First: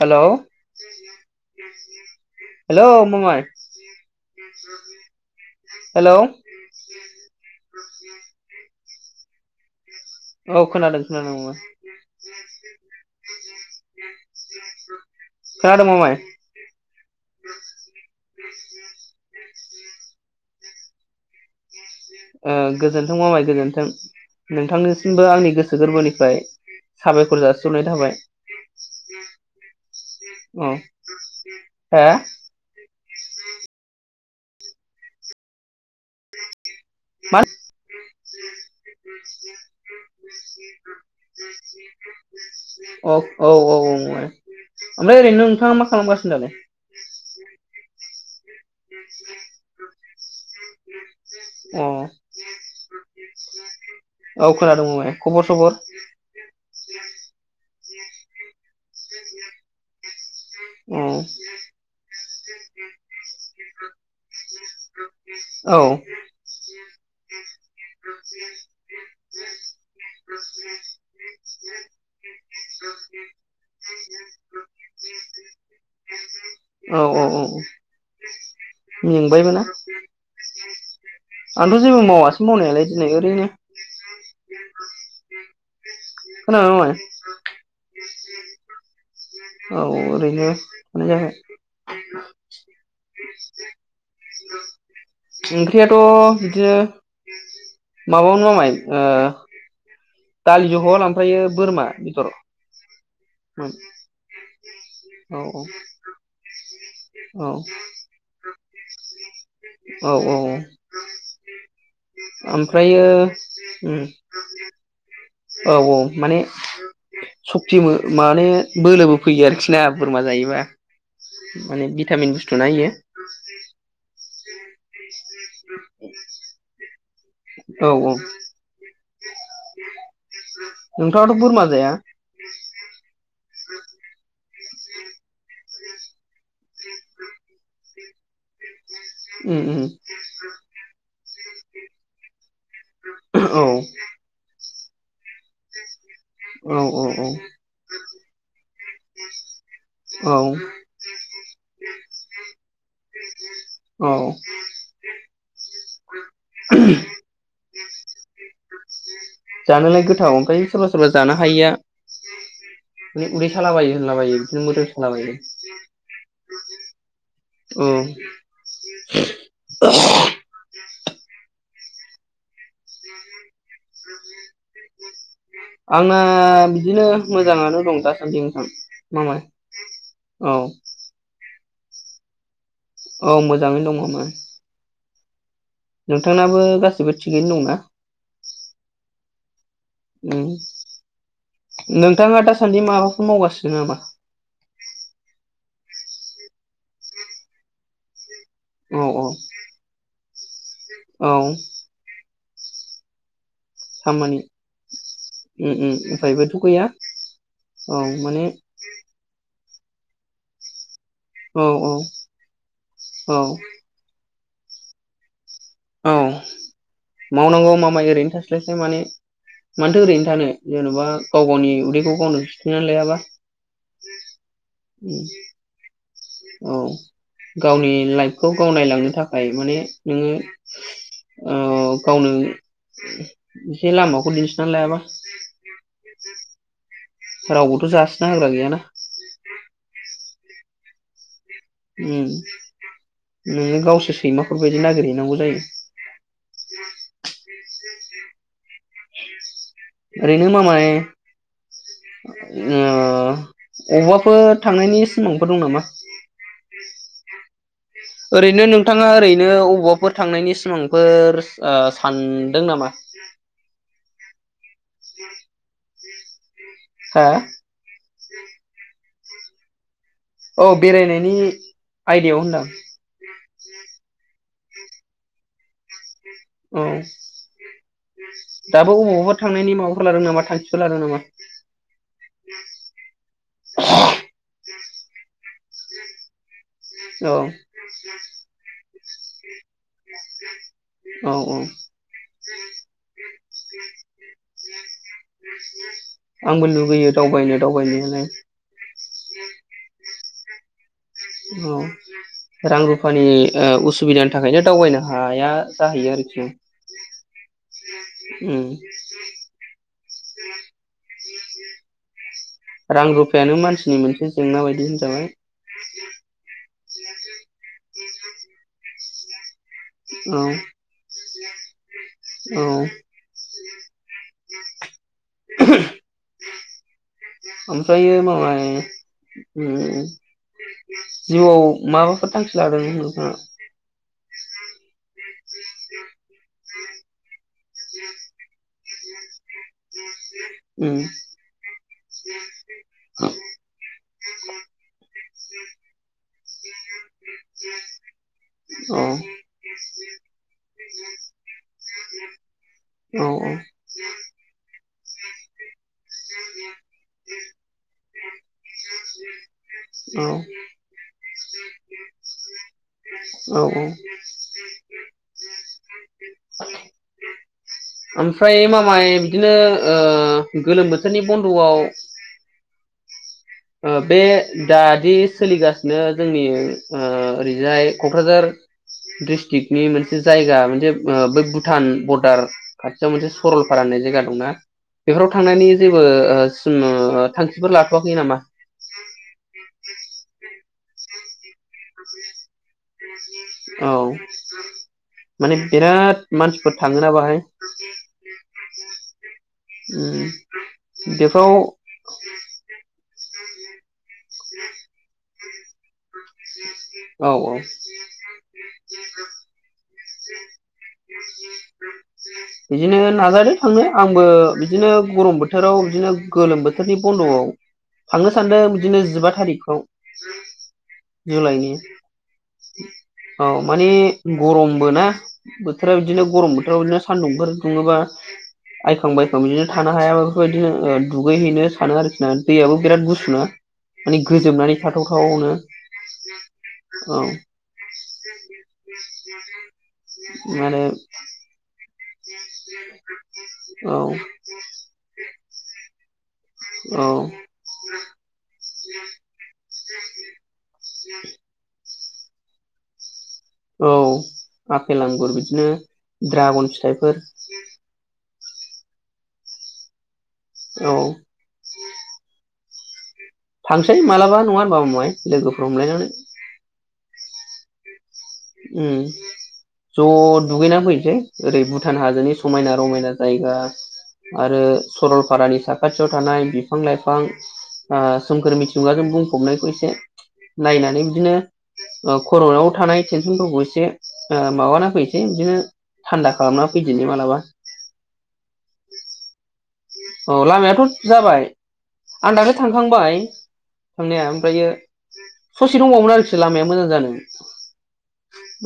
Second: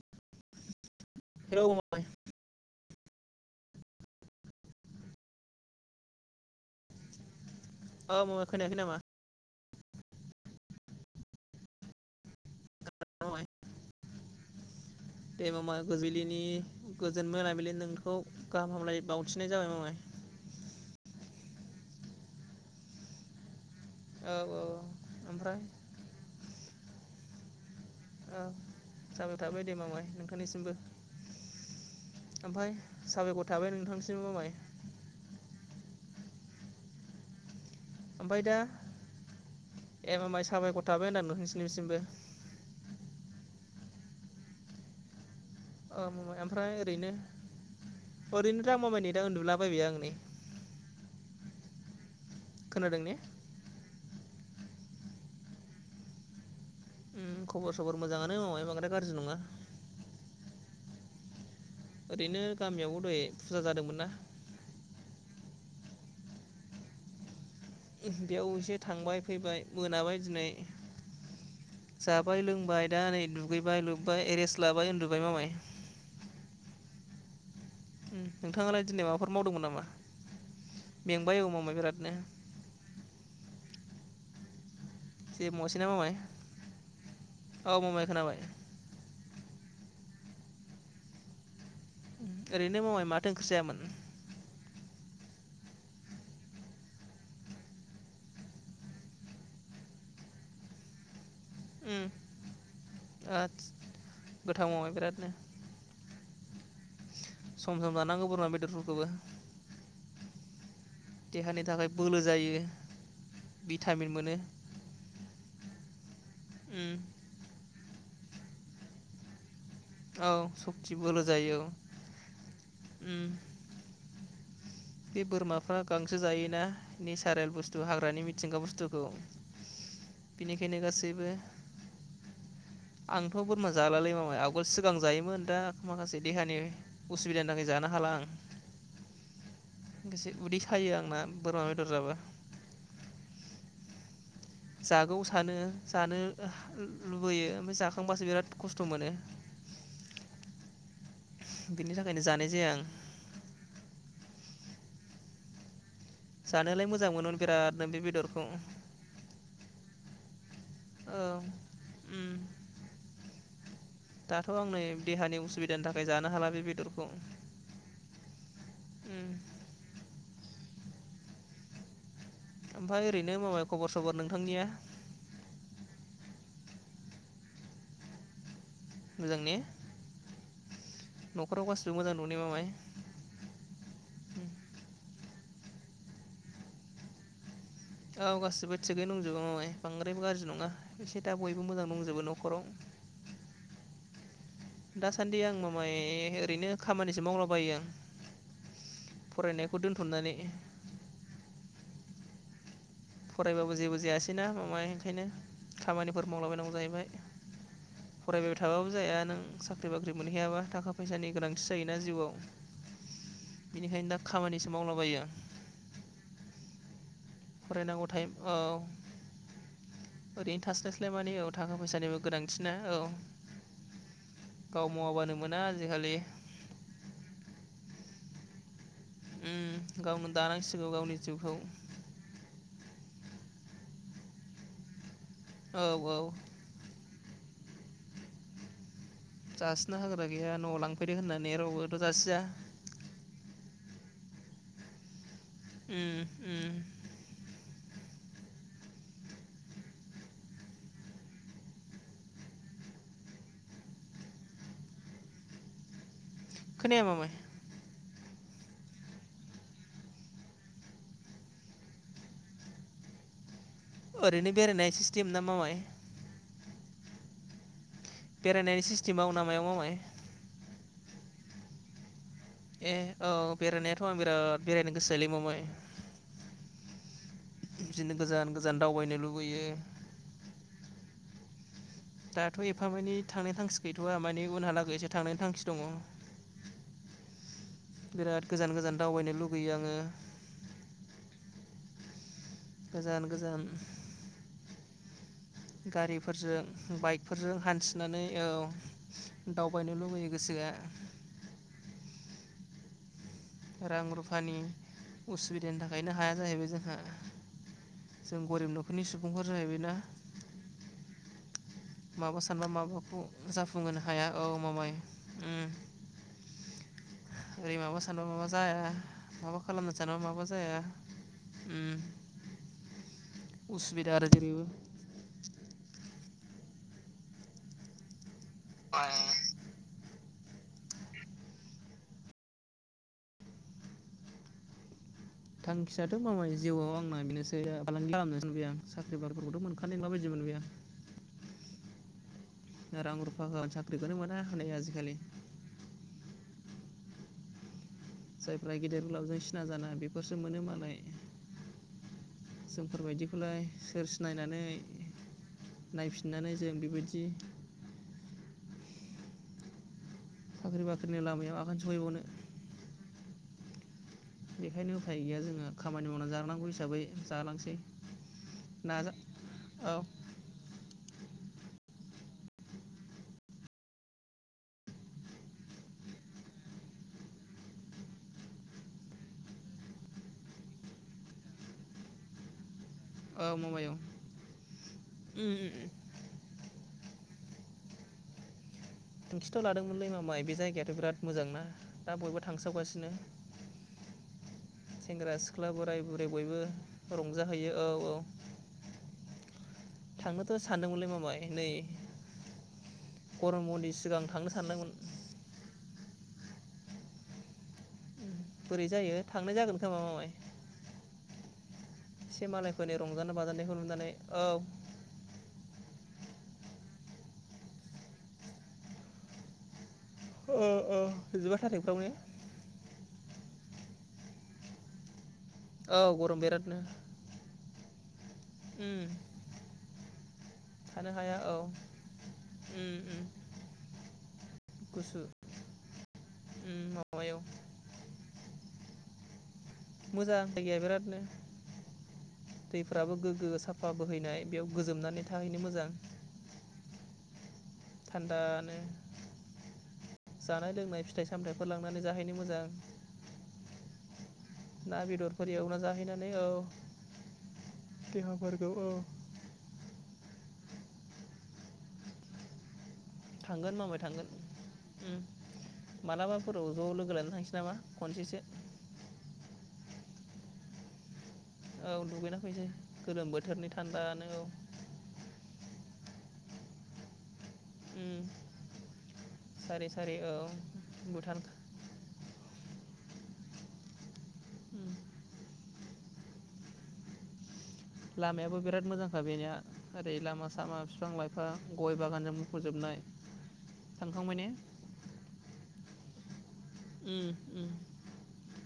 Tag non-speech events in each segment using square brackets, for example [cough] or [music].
हेल' hello. Hello फंबाय [unintelligible] hello अ मामा खोनाखै नामा? औ खोनादों खोनादों मामाय। [inaudible] [inaudible] फंबाय दे मामा खोनादों मामाय बिलिनि गोजोन मोनाबिलि नोंखौ गाहाम हामलाय बावथिनाय जाबाय मामाय। ओ गोजोनथों मामाय गोजोन थों औ औ नोंथांनिसिमबो आंनि ओमफ्राय गोसो गोरबोनिफ्राय साबायखर जा औ साबायखर थाबाय दे मामाय नोंथांनिसिमबो औ हो ओमफ्राय साबायखर थाबाय नोंथां [unintelligible] मामाय [unintelligible] आमफ्राय दा ए मामाय साबायखर थाबाय [unintelligible] सिमबो अ औ औ मामाय ओमफ्राय [unintelligible] खालामगासिनो दालाय ओमफ्राय ओरैनो ओरैनो [unintelligible] उन्दुला बायबाय आं नै अ खोनादों ने? औ खोनादों बुंलाय खबर सबर? उम खबर सबर मोजाङानो मामाय बांद्राय गाज्रि नङा उम ओरैनो गामियावबो दहाय फुजा जादोंमोन ना औ बेयाव एसे थांबाय फैबाय मोनाबाय दिनै जाबाय लोंबाय दा नै दुगैबाय लोबबाय ए रेस्ट लाबाय उन्दुबाय मामाय। औ औ औ औ नोंथाङालाय दिनै माबाफोर मेंबायबो ना मावदोंमोन नामा मेंबाय औ मामाय आंथ' जेबो बिरादनो मावासो मावनायालाय दिनै ओरैनो जेबो मावासै ना मामाय खोनाबाय मामाय औ मामाइ खोनाबाय। औ ओरैनो [unintelligible] ओरैनो मामाय माथो ओंख्रि जायामोन? ओंख्रियाथ' बिदिनो माबामोन मामाय ओ दालि जहल [unintelligible] ओमफ्रायो बोरमा बेदर। औ गोथाव मामाय बिरादनो। औ औ सम -सम जानांगौ बोरमा बेदरफोरखौबो। औ -औ। देहानि थाखाय बोलो जायो ओमफ्रायो उम भिटामिन मोनो। औ- औ। माने [unintelligible] [unintelligible] माने बोलोबो फैयो आरोखि। ना बोरमा औ जायोबा सक्ति बोलो जायो औ माने भिटामिन बुस्थु ना बेयो। [unintelligible] बे बोरमाफ्रा गांसो जायोना? नेचारेल बुस्थु औ औ हाग्रानि मिथिंगा बुस्थु बिनिखायनो गासैबो नोंथाङाथ' बोरमा जाया आं [unintelligible] जालालै मामाइ [unintelligible] सिगां जायोमोन दा माखासे देहानि उसुबिदानि थाखाय जानो हाला आं। [unintelligible] जसे उदै सायो आंना। बोरमा बेदर जाबा। औ। जागौ थानो जानो औ औ लुबैयो ओमफ्राय जाखांबासो बिराद खस्थ' मोनो। औ बिनि थाखायनो जानाय जाया आं। औ [unintelligible] जानोलाय मोजां मोनोमोन बिराद नों बे बेदरखौ औ। जानोलाय गोथाव ओमफ्राय सोरबा सोरबा जानो हायिया ओम माने उदै सालाबायो होनलाबायो दाथ' बिदिनो आं नै मोदोम सालाबायो देहानि उसुबिदानि थाखाय जानो हाला बे बेदरखौ। औ। उम ओमफफ्राय ओरैनो माबा खबर सबर नोंथांनिया? आंना बिदिनो मोजाङानो दं दासान्दि नोंथां। मोजां माबाय ने औ। न'खराव गासिबो मोजां दंने मामाय? औ मोजाङै दङ मामाय। नोंथांनाबो गासिबो थिगैनो दं ना? औ गासिबो थिगै दंजोबो मामाय। बांद्रायबो उम गाज्रि नङा एसे दा बयबो मोजां दंजोबो नोंथाङा न'खराव। दासान्दि माबाफोर मावगासिनो नामा? दासान्दि आं ओरैनो खामानिसो मावलाबायो आं। औ औ फरायनायखौ दोनथ'नानै। औ फरायबाबो जेबो खामानि जायासैना मामाय ओंखायनो। उम उम खामानिफोर उफायबोथ' मावलाबायनांगौ गैया जाहैबाय औ माने फरायबायबाय थाबाबो जाया। नों साख्रि बाख्रि मोनहायाबा थाखा फैसानि गोनांथि औ औ जायोना जिउआव। औ बेनिखायनो दा खामानिसो मावलाबायो आं। औ मावनांगौ फरायनांगौ मामाय टाइम ओरैनो औ थास्लायस्लाय माने मानोथो ओरैनो थानो। जेन'बा थास्लायस्लाय माने गाव औ गावनि थाखा उदैखौ फैसानिबो गावनो गोनांथिना सुफुंनानै औ लायाबा। गाव मावाबानो मोना आजिखालि औ गावनि लाइफखौ गाव नायलांनो थाखाय उम माने गावनो नोङो दानांसिगौ गावनि ओ जिउखौ गावनो एसे लामाखौ दिन्थिना लायाबा। औ औ रावबोथ' जासिना होग्रा गैयाना। ग्रा गैया न' लांफैदो होना। उम नोङो गावसो सैमाफोरबायदि नागिरहैनांगौ जायो। उम उम ओरैनो मामाय ओ अबावबाफोर थांनायनि सिमांफोर दं नामा? खोनाया मामाय? ओरैनो नोंथाङा ओरैनो अबबावबाफोर थांनायनि सिमांफोर ओ सानदों नामा? ओरैनो बेरायनाय सिस्टेम ना मामाय? हा? बेरायनायनि सिस्टेमाव ना मायाव मामाय? औ बेरायनायनि आयदायाव होनदां ए औ बेराय नायाथ'आं‌ बिराद बेरायनो गोसोलै मामाय। औ बिदिनो गोजान गोजान दाबो दावबायनो अबावबा लुबैयो थांनायनि माबाफोर लादों नामा थांखिफोर लादों नामा? दाथ' एफा मानि थांनाय थांखि गैथ'वा माने उनहालागै लोगोसे थांनायनि थांखि दङ। औ बिराद गोजान गोजान दावबायनो लुगैयो आङो। औ औ गोजान गोजान आंबो गारिफोरजों लुगैयो बाइकफोरजों दावबायनो हान्थिनानै दावबायनायालाय औ दावबायनो लुबैयो। गोसोआ औ रां रुफानि ओ रां उसुबिदानि रुफानि थाखायनो दावबायनो हाया उसुबिदानि जाहैयो थाखायनो हाया आरोखि जाहैबाय जोंहा जों उम गरिब न'खरनि सुबुंफोर जाहैबाय ना। माबा सानबा रां माबाखौ रुफायानो मानसिनि जाफुंहोनो हाया मोनसे औ जेंना बायदि मामाय होनजाबाय उम ओरै माबा सानबा माबा जाया माबा खालामनो सानोबा माबा औ जाया उम औ उसुबिदा आरो जेरैबो। ओमफ्रायो मामाय उम जिउआव माबाफोर थांखि लादों नोंथाङा? थांखिया थ' मामाय जिउआव आंना बेनोसै फालांगि खालामनोसो आं साख्रि बाख्रिफोरखौथ' मोनखानाय नंलाबाय उम रां रुफा [unintelligible] बेखौनो मोना हनै आजिखालि। जायफ्रा औ गेदेर गोलावजों सिना जाना बे फोरसो मोनो मालाय औ जोंफोरबायदिखौलाय सोर सिनायनानै नायफिननानै जों बेबायदि औ साख्रि बाख्रिनि लामायाव आगान सफैबावनो। औ बेखायनो उफाय गैया जोंङो खामानि मावनानै जानांगौ हिसाबै जालांसै। ओमफ्राय मामाय नाजा बिदिनो औ ओ गोलोम बोथोरनि बन्दआव बे दादि सोलिगासिनो जोंनि ओ ओरैजाय कक्राझार डिस्ट्रिकनि मोनसे जायगा मोनसे बै भुटान बरडार खाथियाव मोनसे औ सरलपारा मामाय औ होननाय जायगा दंना बेफोराव उम उम थांनानै उम जेबो ओ जोंङो थांखिफोर लाथ'वाखै नामा? थांखिथ' लादोंमोनलै मामाय बे जायगायाथ' बिराद मोजां ना औ सेंग्रा माने सिख्ला बोराय बिराद बुरै बयबो मानसिफोर थाङोना बाहाय? रंजाहैयो औ औ उम थांनोथ' सानदोंमोनलै बेखौ मामाय नै गरम बन्द'नि सिगां थांनो सानदोंमोन। औ औ बोरै जायो थांनाय जागोन खोमा। मामाय एसे मालायफोरनि बिदिनो रंजानाय नाजादो बाजानायखौ थांनो नुनानै आंबो औ बिदिनो गरम बोथोराव बिदिनो। गोलोम बोथोरनि बन्दआव थांनो सानदों बिदिनो जिबा थारिखखौ। अ अ जिबा थारिखफ्रावनो। औ माने गरम। बोना। बोथोरा औ बिदिनो गरम बिरादनो बोथोराव बिदिनो सान्दुंफोर। दुंङोबा। उम आइखां बायखां बिदिनो थानो हायाबा बेफोरबायदिनो थानो हाया औ दुगैहैनो सानो आरोखि ना दैयाबो उम बिराद उम गुसुना माने गोजोबनानै गुसु थाथावथावनो। उम औ। माबायाव मोजां माने जायगाया बिरादनो। दैफ्राबो गोग्गो साफा औ बोहैनाय बेयाव गोजोमनानै थाहैनो मोजां। औ। थान्दा। [inaudible] [inaudible] [inaudible] हमनानै जाहैनो मोजां। औ। ना आफेल आंगुर बेदरफोर बिदिनो एवना जाहैनानै औ दड्रागन फिथाइफोर। औ औ। औ। थांगोन थांसै मामाय मालाबा नङा होनबा मामाय थांगोन लोगोफोर हमलायनानै मालाबाफोराव ज' लोगो लानो थांसै नामा। खनसे। उम ज' दुगैना फैनोसै। ओरै औ भुटान हाजोनि दुगैना फैसै समायना रमायना गोलोम जायगा बोथोरनि थान्दानो औ आरो सरलपारानि साखा। खाथियाव थानाय बिफां लाइफां। उम सोमखोर मिथिलंगाजों बुंफबनायखौ सारि एसे सारि औ नायनानै बिदिनो भुटान कर'नायाव। थानाय। तेनसनफोरखौ एसे माबाना फैसै बिदिनो थान्दा खालामना फैदोनि मालाबा। लामायाबो बिराद मोजांखा बेनिया ओरै अ लामा सामा लामायाथ' बिफां जाबाय लाइफां गय आं बागानजों दाख्लै मुख'जोबनाय थांखांबाय थांनाया थांखांबाय ने ओमफ्रायो ससे दंबावोमोन आरोखि। लामाया मोजां जानो उम उम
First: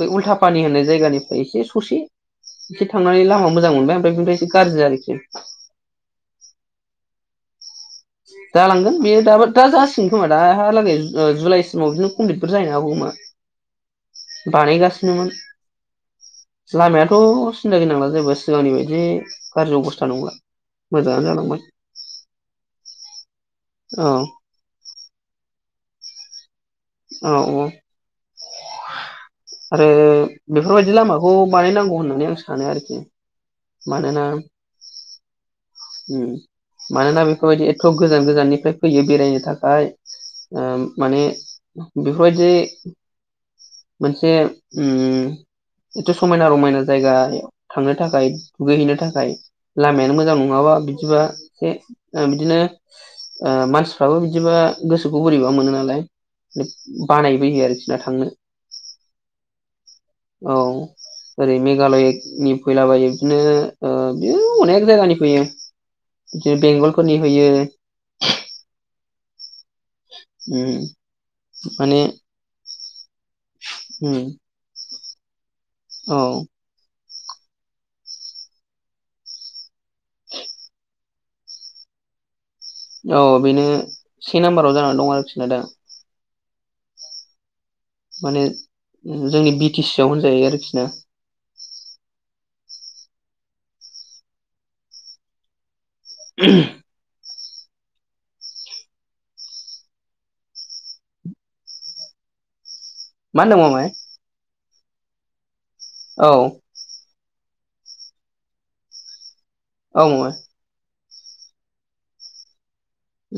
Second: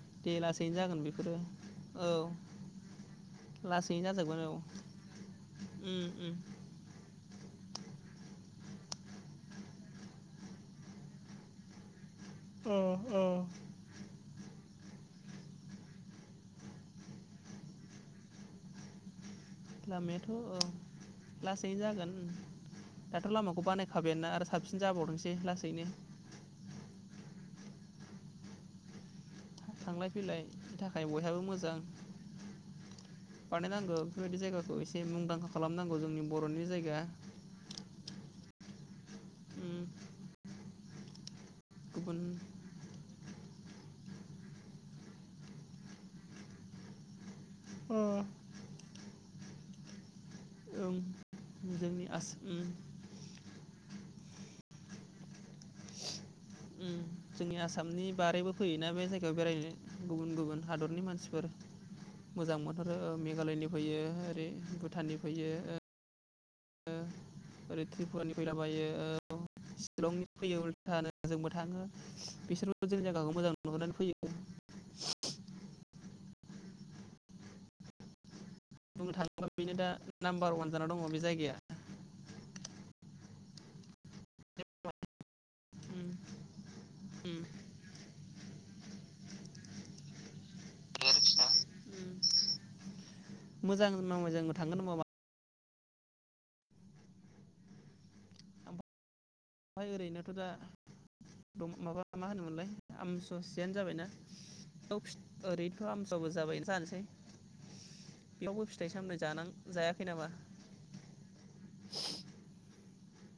बै दे उल्था पानि लासैनो होननाय जागोन बेफोरो जायगानिफ्राय एसे ससे औ एसे थांनानै लामा मोजां मोनबाय लासैनो ओमफ्राय बेनिफ्राय जाजोबगोन एसे औ गाज्रि आरोखि। उम उम जालांगोन बेयो दाब दा जासिगोन खोमा दाहालागै ओ जुलाइसिमाव बिदिनो कमपितफोर औ जाहैनो हागौ खोमा। औ बानायगासिनोमोन। लामायाथ' सिन्था गैनांला जेबो सिगांनि बायदि गाज्रि अबस्था नंला लामायाथ' औ मोजाङानो जालांबाय लासैनो जागोन दाथ' लामाखौ औ बानायखाबाया आरो साबसिन जाबावनोसै लासै बेनो। औ औ। आरो थांलाय फैलायनि बेफोरबायदि थाखाय लामाखौ बयहाबो मोजां बानायनांगौ होननानै आं सानो आरोखि। बानायनांगौ मानोना बेबायदि जायगाखौ एसे मुंदांखा खालामनांगौ जोंनि बर'नि जायगा मानोना बेफोरबायदि एथ' गोजान गोजाननिफ्राय फैयो बेरायनो उम थाखाय ओ माने गुबुन बेफोरबायदि मोनसे उम एथ' समायना रमायना जायगा थांनो अ थाखाय दुगैहैनो थाखाय लामायानो मोजां नङाबा ओं बिदिबा ए जोंनि ओं आसाम बिदिनो उम ओ मानसिफ्राबो बिदिबा गोसोखौ बोरैबा मोनो नालाय उम बानायबो जोंनि आरोखि आसामनि थांनो। बारैबो फैयोना बे जायगायाव बेरायनो गुबुन औ गुबुन हादरनि मानसिफोर ओरै मेघालयनि मोजां मोनहरो फैलाबायो ओ बिदिनो मेघालयनि फैयो बि ओरै ओ अनेक भुटाननि जायगानि फैयो। ओ बिदि बेंगलफोरनि फैयो ओरै त्रिपुरानि फैलाबायो। [inaudible] शिलंनि फैयो उम उलथानो जोंबो थाङो। माने बिसोर [inaudible] औ मोजां नुहरनानै उम फैयो। [inaudible] औ। बुंनो थाङोब्ला बेनो दा नाम्बार अवान जानानै दङ बे जायगाया। औ बेनो से नाम्बाराव जानानै दं आरोखिना दा। उम उम। माने जोंनि बि टि सि आव होनजायो आरोखिना। मोजां [unintelligible] मोजां थांगोन होनबा [inaudible] ओमफाय ओरैनोथ' दा माबा मा होनोमोनलाय मा होनदों आमससेयानो मामाय जाबायना औ। ओरै फ्रामसबो औ जाबाय जानोसै। बेयावबो फिथाइ सामथाय जानां औ जायाखै मामाय नामा [inaudible]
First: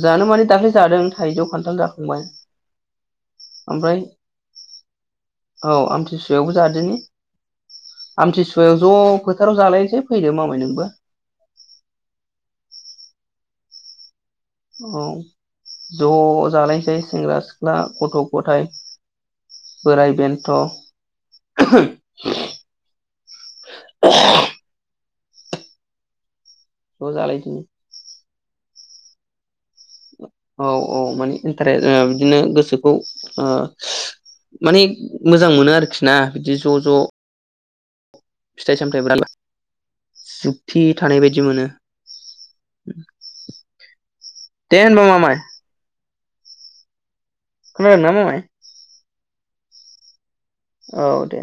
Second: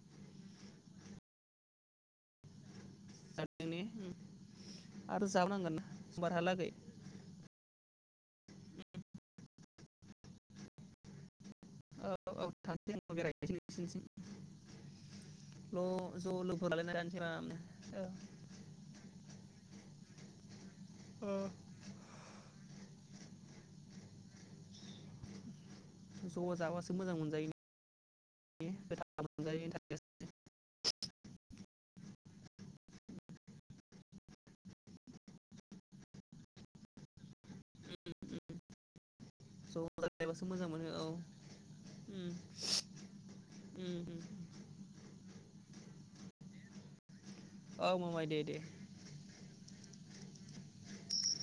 जानो मानि दाख्लै जादों थाइजौ खान्थाल जाखांबाय जादोंने ओमफ्राय आरो जाबोनांगोन औ आमथिसुवायावबो समबारहालागै जादोनि आमथिसुवायाव ज' फोथाराव जालायसै फैदो मामाय नोंबो औ [unintelligible] औ ल' ज' लोगोफोर लालायना जालायनोसै जानोसै सेंग्रा आरामनो सिख्ला गथ' गथाय बोराय बेन्थ' [unintelligible] [unintelligible] ज' जाबासो ज' मोजां मोनजायो जालायदिनि [unintelligible] मोनजायनि थाखाय औ औ माने इन्टारेस् बिदिनो गोसोखौ ओ माने मोजां मोनो आरोखि ना बिदि ज' ज' फिथाइ सामथाय [unintelligible] जालायबासो मोजां जुक्ति मोनो औ थानाय बायदि मोनो उम उम उम दे होनबा ममाय औ मामाय दे दे औ दे